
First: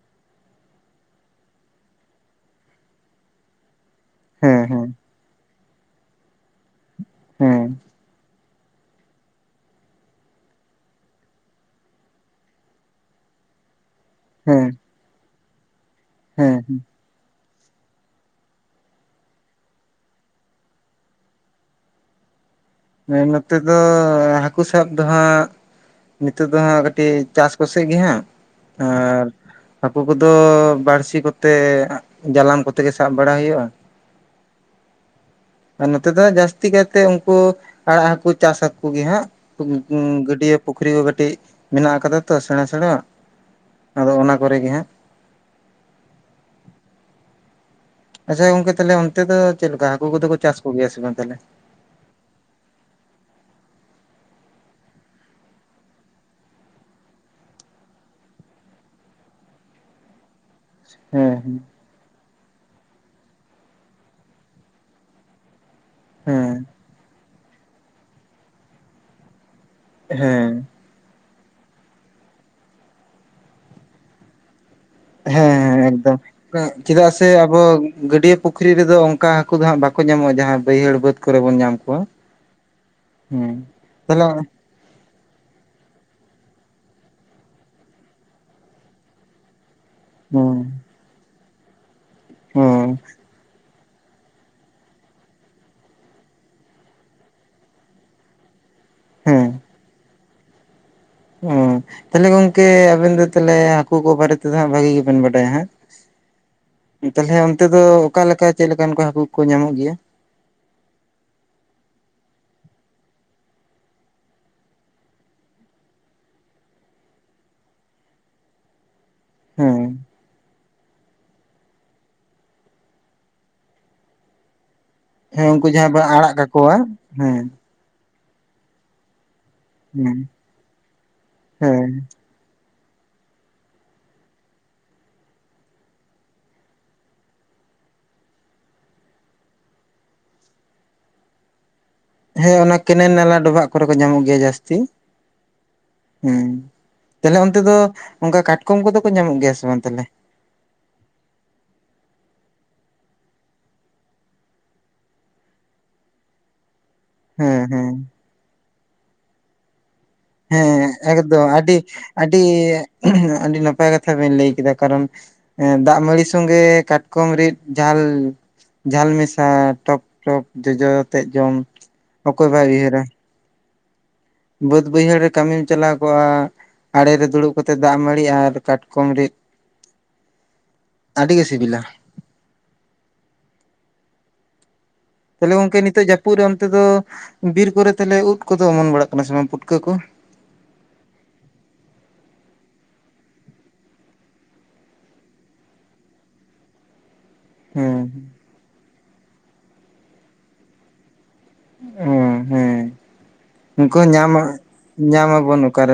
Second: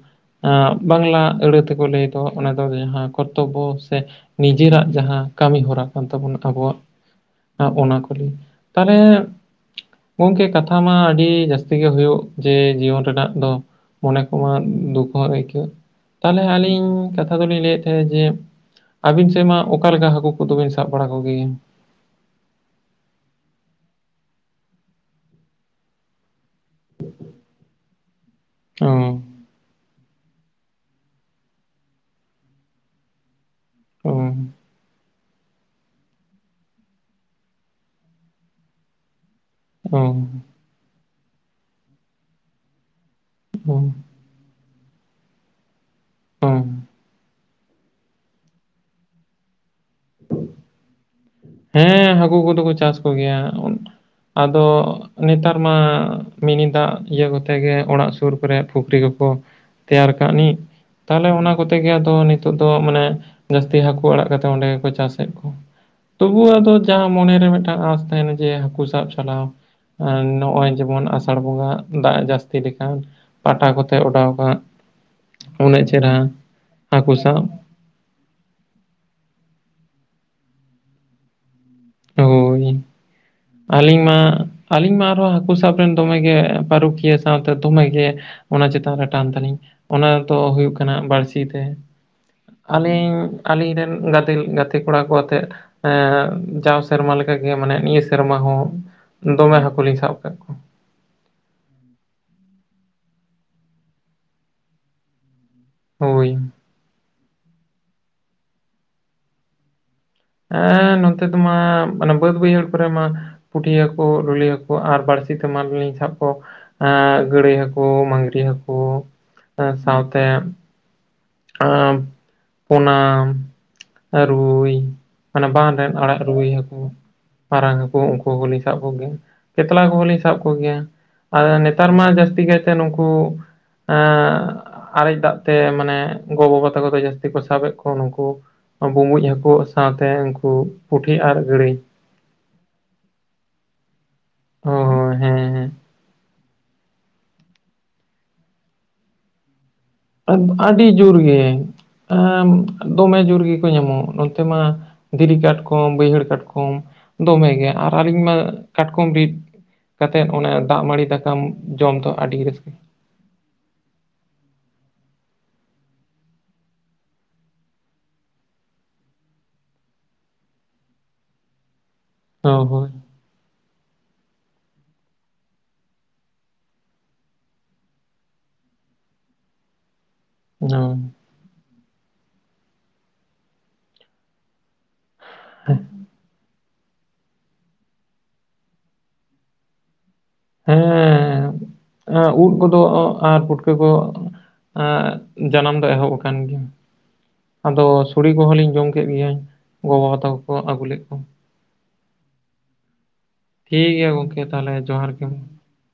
ᱵᱟᱝᱞᱟ ᱟᱹᱲᱟᱹ ᱛᱮᱠᱚ ᱞᱟᱹᱭ ᱫᱚ ᱚᱱᱟ ᱫᱚ ᱡᱟᱦᱟᱸ ᱠᱚᱨᱛᱚᱵᱽᱵᱚ ᱥᱮ ᱦᱮᱸ ᱱᱤᱡᱮᱨᱟᱜ ᱦᱮᱸ ᱡᱟᱦᱟᱸ ᱠᱟᱹᱢᱤ ᱦᱚᱨᱟ ᱠᱟᱱ ᱛᱟᱵᱚᱱᱟ ᱟᱵᱚᱣᱟᱜ ᱚᱱᱟ ᱠᱚ ᱞᱮᱭᱟ ᱛᱟᱦᱞᱮ ᱜᱚᱝᱠᱮ ᱠᱟᱛᱷᱟ ᱢᱟ ᱟᱹᱰᱤ ᱡᱟᱹᱥᱛᱤ ᱜᱮ ᱦᱳᱭᱳᱜ ᱡᱮ ᱡᱤᱭᱚᱱ ᱨᱮᱱᱟᱜ ᱫᱚ, ᱢᱚᱱᱮ ᱠᱚᱢᱟ ᱦᱮᱸ ᱫᱩᱠ ᱦᱚᱸ ᱟᱹᱭᱠᱟᱹᱜ ᱛᱟᱦᱞᱮ ᱦᱮᱸ ᱟᱹᱞᱤᱧ ᱠᱟᱛᱷᱟ ᱫᱚᱞᱤᱧ ᱞᱟᱹᱭᱮᱫ ᱛᱟᱦᱮᱸᱱᱟ ᱡᱮ ᱟᱹᱵᱤᱱ ᱥᱮᱜ ᱢᱟ ᱚᱠᱟ ᱞᱮᱠᱟ ᱦᱟᱹᱠᱩ ᱠᱚᱫᱚᱵᱤᱱ ᱥᱟᱵ ᱵᱟᱲᱟ ᱠᱚᱜᱮᱭᱟ? ᱦᱮᱸ ᱱᱚᱛᱮ ᱫᱚ ᱦᱟᱹᱠᱩ ᱥᱟᱵ ᱫᱚ ᱦᱟᱸᱜ ᱱᱤᱛᱳᱜ ᱫᱚ ᱦᱟᱸᱜ ᱠᱟᱹᱴᱤᱡ ᱪᱟᱥ ᱠᱚᱥᱮᱠ ᱜᱮ ᱦᱟᱸᱜ ᱚ, ᱟᱨ ᱠᱩ ᱠᱚᱫᱚ ᱵᱟᱲᱥᱤ ᱠᱚᱛᱮ ᱡᱟᱞᱟᱢ ᱠᱚᱛᱮ ᱜᱮ ᱥᱟᱵ ᱵᱟᱲᱟ ᱦᱩᱭᱩᱜ-ᱟ᱾ ᱚ ᱟᱨ ᱱᱚᱛᱮ ᱫᱚ ᱦᱟᱸᱜ ᱡᱟᱹᱥᱛᱤ ᱠᱟᱭᱛᱮ ᱩᱝᱠᱩ ᱟᱲᱟᱜ ᱦᱟᱹᱠᱩ ᱪᱟᱥ ᱦᱟᱠᱩ ᱜᱮ ᱦᱟᱸᱜ᱾ ᱚ, ᱜᱟᱹᱰᱭᱟᱹ ᱯᱩᱠᱷᱨᱤ ᱠᱚ ᱠᱟᱹᱴᱤᱡ ᱢᱮᱱᱟᱜ ᱟᱠᱟᱫᱟ ᱛᱚ ᱥᱮᱬᱟ ᱥᱮᱬᱟ ᱟᱜ᱾ ᱦᱩᱸ ᱟᱫᱚ ᱚᱱᱟ ᱠᱚᱨᱮ ᱜᱮ ᱦᱟᱸᱜ᱾ ᱦᱚᱸ ᱟᱪᱪᱷᱟ ᱜᱚᱝᱠᱮ ᱛᱟᱞᱦᱮ ᱚᱱᱛᱮ ᱫᱚ, ᱪᱮᱫ ᱞᱮᱠᱟ, ᱦᱟᱹᱠᱩ ᱠᱚᱫᱚ ᱠᱚ ᱪᱟᱥ ᱠᱚᱜᱮᱭᱟ ᱥᱮ ᱵᱟᱝ ᱛᱟᱞᱦᱮ? ᱦᱮᱸ ᱦᱟᱹᱠᱩ ᱠᱚᱫᱚ ᱠᱚ ᱪᱟᱥ ᱠᱚᱜᱮᱭᱟ, ᱟᱫᱚ ᱱᱮᱛᱟᱨ ᱢᱟ ᱢᱤᱱᱤ ᱫᱟᱜ, ᱤᱭᱟᱹ ᱠᱚᱛᱮ ᱜᱮ, ᱚᱲᱟᱜ ᱥᱩᱨ ᱠᱚᱨᱮᱜ ᱯᱩᱠᱷᱨᱤ ᱠᱚᱠᱚ ᱛᱮᱭᱟᱨ ᱠᱟᱜ ᱱᱤᱡ᱾ ᱛᱟᱦᱞᱮ ᱚᱱᱟ ᱦᱮᱸ ᱠᱚᱛᱮ ᱜᱮ ᱟᱫᱚ ᱱᱤᱛᱳᱜ ᱫᱚ ᱢᱟᱱᱮ, ᱡᱟᱹᱥᱛᱤ ᱦᱟᱹᱠᱩ ᱟᱲᱟᱜ ᱠᱟᱛᱮᱜ ᱚᱸᱰᱮ ᱜᱮᱠᱚ ᱪᱟᱥᱮᱜ ᱠᱚᱣᱟ᱾ ᱛᱚᱵᱩᱣ ᱦᱮᱸ ᱟᱫᱚ ᱡᱟᱦᱟᱸ ᱢᱚᱱᱮᱨᱮ ᱢᱮᱛᱴᱟᱝ ᱟᱸᱥ ᱛᱟᱦᱮᱱᱟ ᱡᱮ ᱦᱟᱹᱠᱩ ᱥᱟᱵ ᱪᱟᱞᱟᱣ ᱦᱮᱸ ᱦᱮᱸ ᱱᱚᱜ-ᱚᱭ ᱡᱮᱢᱚᱱ ᱟᱥᱟᱲ ᱵᱚᱸᱜᱟ, ᱫᱟᱜ ᱮ ᱡᱟᱹᱥᱛᱤ ᱞᱮᱠᱷᱟᱱ, ᱯᱟᱴᱟ ᱠᱚᱛᱮ ᱚᱰᱟᱣ ᱠᱟᱜ ᱦᱮᱸ ᱩᱱᱟᱹᱜ ᱦᱮᱸ ᱪᱮᱨᱦᱟ ᱮᱠᱫᱚᱢ, ᱪᱮᱫᱟᱜ ᱦᱟᱹᱠᱩ ᱥᱮ ᱥᱟᱵ ᱟᱵᱚ ᱜᱟᱹᱰᱭᱟᱹ ᱯᱩᱠᱷᱨᱤ ᱨᱮᱫᱚ ᱚᱝᱠᱟ ᱦᱟᱹᱠᱩ ᱫᱚ ᱦᱟᱸᱜ ᱵᱟᱠᱚ ᱧᱟᱢᱚᱜ-ᱟ ᱡᱟᱦᱟᱸ ᱵᱟᱹᱭᱦᱟᱹᱲ ᱵᱟᱹᱫᱽ ᱠᱚᱨᱮ ᱵᱚᱱ ᱧᱟᱢ ᱠᱚᱣᱟ ᱦᱳᱭ, ᱦᱮᱸ ᱟᱹᱞᱤᱧ ᱢᱟ ᱛᱟᱦᱚᱞᱮ ᱟᱹᱞᱤᱧ ᱢᱟ ᱟᱨᱦᱚᱸ ᱦᱟᱹᱠᱩ ᱥᱟᱵ ᱨᱮᱱ ᱫᱚᱢᱮᱜᱮ ᱯᱟᱹᱨᱩᱠᱷᱤᱭᱟᱹ ᱥᱟᱶᱛᱮ ᱫᱚᱢᱮᱜᱮ ᱚᱱᱟ ᱪᱮᱛᱟᱱ ᱨᱮ ᱴᱟᱱ ᱛᱟᱞᱤᱧ ᱚᱱᱟ ᱫᱚ ᱦᱮᱸ ᱦᱩᱭᱩᱜ ᱠᱟᱱᱟ ᱵᱟᱹᱲᱥᱤ ᱛᱮ, ᱦᱮᱸ ᱟᱹᱞᱤᱧ ᱟᱞᱤᱧ ᱨᱮᱱ ᱜᱟᱸᱫᱮᱠ ᱜᱟᱛᱮ ᱠᱚᱲᱟ ᱠᱚ ᱟᱛᱮᱜ ᱮᱸ ᱡᱟᱣ ᱥᱮᱨᱢᱟ ᱞᱮᱠᱟᱜᱮ ᱢᱟᱱᱮ ᱱᱤᱭᱟᱹ ᱥᱮᱨᱢᱟ ᱦᱚᱸ, ᱫᱚᱢᱮ ᱦᱟᱹᱠᱩ ᱞᱤᱧ ᱥᱟᱵ ᱠᱟᱫ ᱚ ᱛᱟᱦᱞᱮ ᱜᱚᱝᱠᱮ ᱟᱵᱮᱱ ᱫᱚ ᱛᱟᱞᱮ ᱦᱟᱹᱠᱩ ᱠᱚ ᱵᱟᱨᱮ ᱛᱮᱫᱚ ᱦᱟᱸᱜ ᱵᱷᱟᱹᱜᱤ ᱜᱮᱵᱮᱱ ᱵᱟᱰᱟᱭᱟ ᱦᱟᱸᱜ᱾ ᱦᱳᱭ᱾ ᱛᱟᱞᱦᱮ ᱚᱱᱛᱮ ᱫᱚ ᱚᱠᱟᱞᱮᱠᱟ ᱪᱮᱫ ᱞᱮᱠᱟᱱ ᱠᱚ ᱦᱟᱹᱠᱩ ᱠᱚ ᱧᱟᱢᱚᱜ ᱜᱮᱭᱟ? ᱦᱮᱸ ᱱᱚᱛᱮ ᱫᱚᱢᱟ ᱚᱱᱟ ᱵᱟᱹᱫᱽ ᱵᱟᱹᱭᱦᱟᱹᱲ ᱠᱚᱨᱮ ᱢᱟ ᱯᱩᱴᱷᱤ ᱦᱟᱹᱠᱩ ᱞᱩᱞᱤ ᱦᱟᱹᱠᱩ ᱟᱨ ᱵᱟᱹᱲᱥᱤ ᱛᱮ ᱢᱟᱞ ᱞᱤᱧ ᱥᱟᱵ ᱠᱚ ᱮ ᱜᱟᱹᱲᱟᱹᱭ ᱦᱟᱹᱠᱩ, ᱢᱟᱸᱜᱽᱨᱤ ᱦᱟᱹᱠᱩ, ᱦᱮᱸ ᱥᱟᱶᱛᱮ ᱟᱸ ᱯᱚᱱᱟᱢ, ᱨᱩᱭ ᱦᱮᱸ ᱢᱟᱱᱮ ᱩᱱᱠᱩ ᱵᱟᱸᱱ ᱡᱟᱦᱟᱸ ᱨᱮᱱ ᱵᱚᱱ ᱟᱲᱟᱜ ᱨᱩᱭ ᱠᱟᱠᱚᱣᱟ ᱦᱟᱹᱠᱩ ᱦᱮᱸ ᱢᱟᱨᱟᱝ ᱦᱟᱹ ᱠᱩ ᱦᱚ ᱩᱝᱠᱩ ᱦᱚᱸᱞᱤᱧ ᱥᱟᱵ ᱠᱚᱜᱮᱭᱟ, ᱠᱮᱛᱞᱟ ᱠᱚᱦᱚᱸ ᱦᱮᱸ ᱞᱤᱧ ᱥᱟᱵ ᱠᱚᱜᱮᱭᱟ, ᱟᱨ ᱱᱮᱛᱟᱨ ᱦᱮᱸ ᱢᱟ ᱡᱟᱹᱥᱛᱤ ᱠᱟᱭᱛᱮ ᱛᱮ ᱱᱩᱝᱠᱩ ᱟᱨᱮᱡ ᱫᱟᱜ ᱛᱮ ᱢᱟᱱᱮ ᱜᱚ ᱵᱟᱵᱟ ᱛᱟᱠᱚ ᱫᱚ ᱡᱟᱹᱥᱛᱤ ᱠᱚ ᱥᱟᱵ ᱮᱫ ᱠᱚ ᱱᱩᱝᱠᱩ ᱵᱩᱸᱵᱩᱡ ᱦᱟᱹᱠᱩ ᱥᱟᱶᱛᱮ ᱩᱱᱠᱩ, ᱯᱩᱴᱷᱤ ᱟᱨ ᱜᱲᱟᱹᱭ᱾ ᱦᱮᱸ ᱚᱱᱟ ᱠᱮᱱᱮᱞ ᱱᱟᱞᱟ ᱰᱚᱵᱷᱟᱜ ᱠᱚᱨᱮ ᱠᱚ ᱧᱟᱢᱚᱜ ᱜᱮᱭᱟ ᱚ ᱡᱟᱹᱥᱛᱤ᱾ ᱦᱳᱭ ᱦᱮᱸ ᱦᱮᱸ ᱦᱮᱸ ᱛᱮᱞᱦᱮ ᱚᱱᱛᱮ ᱫᱚ ᱚᱝᱠᱟ ᱠᱟᱴᱠᱚᱢ ᱠᱚᱫᱚ ᱠᱚ ᱧᱟᱢᱚᱜ ᱜᱮᱭᱟ ᱥᱮ ᱵᱟᱝ ᱛᱟᱦᱞᱮ? ᱟᱹᱰᱤ ᱡᱳᱨ ᱜᱮ ᱫᱚᱢᱮ ᱡᱳᱨ ᱜᱮᱠᱚ ᱧᱟᱢᱚᱜ ᱱᱚᱱᱛᱮ ᱢᱟ ᱫᱷᱤᱨᱤ ᱠᱟᱴᱠᱚᱢ, ᱵᱟᱹᱭᱦᱟᱹᱲ ᱠᱟᱴᱠᱚᱢ, ᱦᱮᱸ ᱫᱚᱢᱮᱜᱮ ᱟᱨ ᱦᱮᱸ ᱟᱹᱞᱤᱧ ᱢᱟ, ᱠᱟᱴᱠᱚᱢ ᱨᱤᱫ ᱠᱟᱛᱮᱫ ᱚᱱᱮ ᱦᱮᱸ ᱫᱟᱜ ᱢᱟᱹᱲᱤ ᱫᱟᱠᱟᱢ ᱮᱠᱫᱚᱢ ᱟᱹᱰᱤ ᱡᱚᱢ ᱫᱚ ᱟᱹᱰᱤ ᱨᱟᱹᱥᱠᱟᱹ, ᱟᱹᱰᱤ ᱱᱟᱯᱟᱭ ᱠᱟᱛᱷᱟ ᱵᱤᱱ ᱞᱟᱹᱭ ᱠᱮᱫᱟ ᱠᱟᱨᱚᱱ ᱮᱸ ᱫᱟᱜ ᱢᱟᱹᱲᱤ ᱥᱚᱸᱜᱮ ᱠᱟᱴᱠᱚᱢ ᱨᱤᱫ ᱡᱷᱟᱞ ᱡᱷᱟᱞ ᱢᱮᱥᱟ ᱴᱚᱠ ᱴᱚᱠ ᱡᱚᱡᱚ ᱛᱮᱫ ᱡᱚᱢ ᱚᱠᱚᱭ ᱚ ᱵᱟᱭ ᱦᱳᱭ ᱩᱭᱦᱟᱹᱨᱟ᱾ ᱵᱟᱹᱫ ᱵᱟᱹᱭᱦᱟᱹᱲ ᱨᱮ ᱠᱟᱹᱢᱤᱢ ᱪᱟᱞᱟᱣ ᱠᱚᱜ-ᱟ ᱟᱲᱮ ᱨᱮ ᱫᱩᱲᱩᱵ ᱠᱟᱛᱮᱫ ᱫᱟᱜ ᱢᱟᱹᱲᱤ ᱟᱨ ᱠᱟᱴᱠᱚᱢ ᱨᱤᱫ [unintelligible] ᱟᱹᱰᱤ ᱜᱮ ᱥᱤᱵᱤᱞᱟ᱾ ᱛᱟᱦᱞᱮ ᱜᱚᱝᱠᱮ ᱱᱤᱛᱳᱜ ᱡᱟᱹᱯᱩᱫ ᱨᱮ ᱚᱱᱛᱮ ᱫᱚ, ᱵᱤᱨ ᱠᱚᱨᱮ ᱛᱟᱦᱞᱮ ᱩᱫ ᱠᱚᱫᱚ ᱚᱢᱚᱱ ᱵᱟᱲᱟᱜ ᱠᱟᱱᱟ ᱥᱮ ᱵᱟᱝ ᱯᱩᱴᱠᱟᱹ ᱠᱚ? ᱦᱮᱸ ᱩᱫ ᱠᱚᱫᱚ ᱟᱨ ᱯᱩᱴᱠᱟᱹ ᱠᱚ ᱮᱸᱜ ᱡᱟᱱᱟᱢ ᱫᱚ ᱮᱦᱚᱵ ᱟᱠᱟᱱ ᱜᱮᱭᱟ᱾ ᱟᱫᱚ ᱦᱮᱸ ᱥᱩᱲᱤ ᱠᱚᱦᱚᱸ ᱞᱤᱧ ᱡᱚᱢ ᱠᱮᱫ ᱜᱮᱤᱭᱟᱹ ᱜᱚ ᱵᱟᱵᱟ ᱛᱟᱠᱚ ᱠᱚ ᱟᱹᱜᱩ ᱞᱮᱫ ᱠᱚ᱾ ᱚ ᱦᱮᱸ, ᱴᱷᱤᱠ ᱩᱝᱠᱩ ᱜᱮᱭᱟ ᱧᱟᱢᱟ ᱜᱚᱝᱠᱮ ᱛᱟᱦᱚᱞᱮ ᱡᱚᱦᱟᱨ ᱜᱮ ᱧᱟᱢ ᱢᱟ ᱟᱵᱚᱱ ᱚᱠᱟᱨᱮ?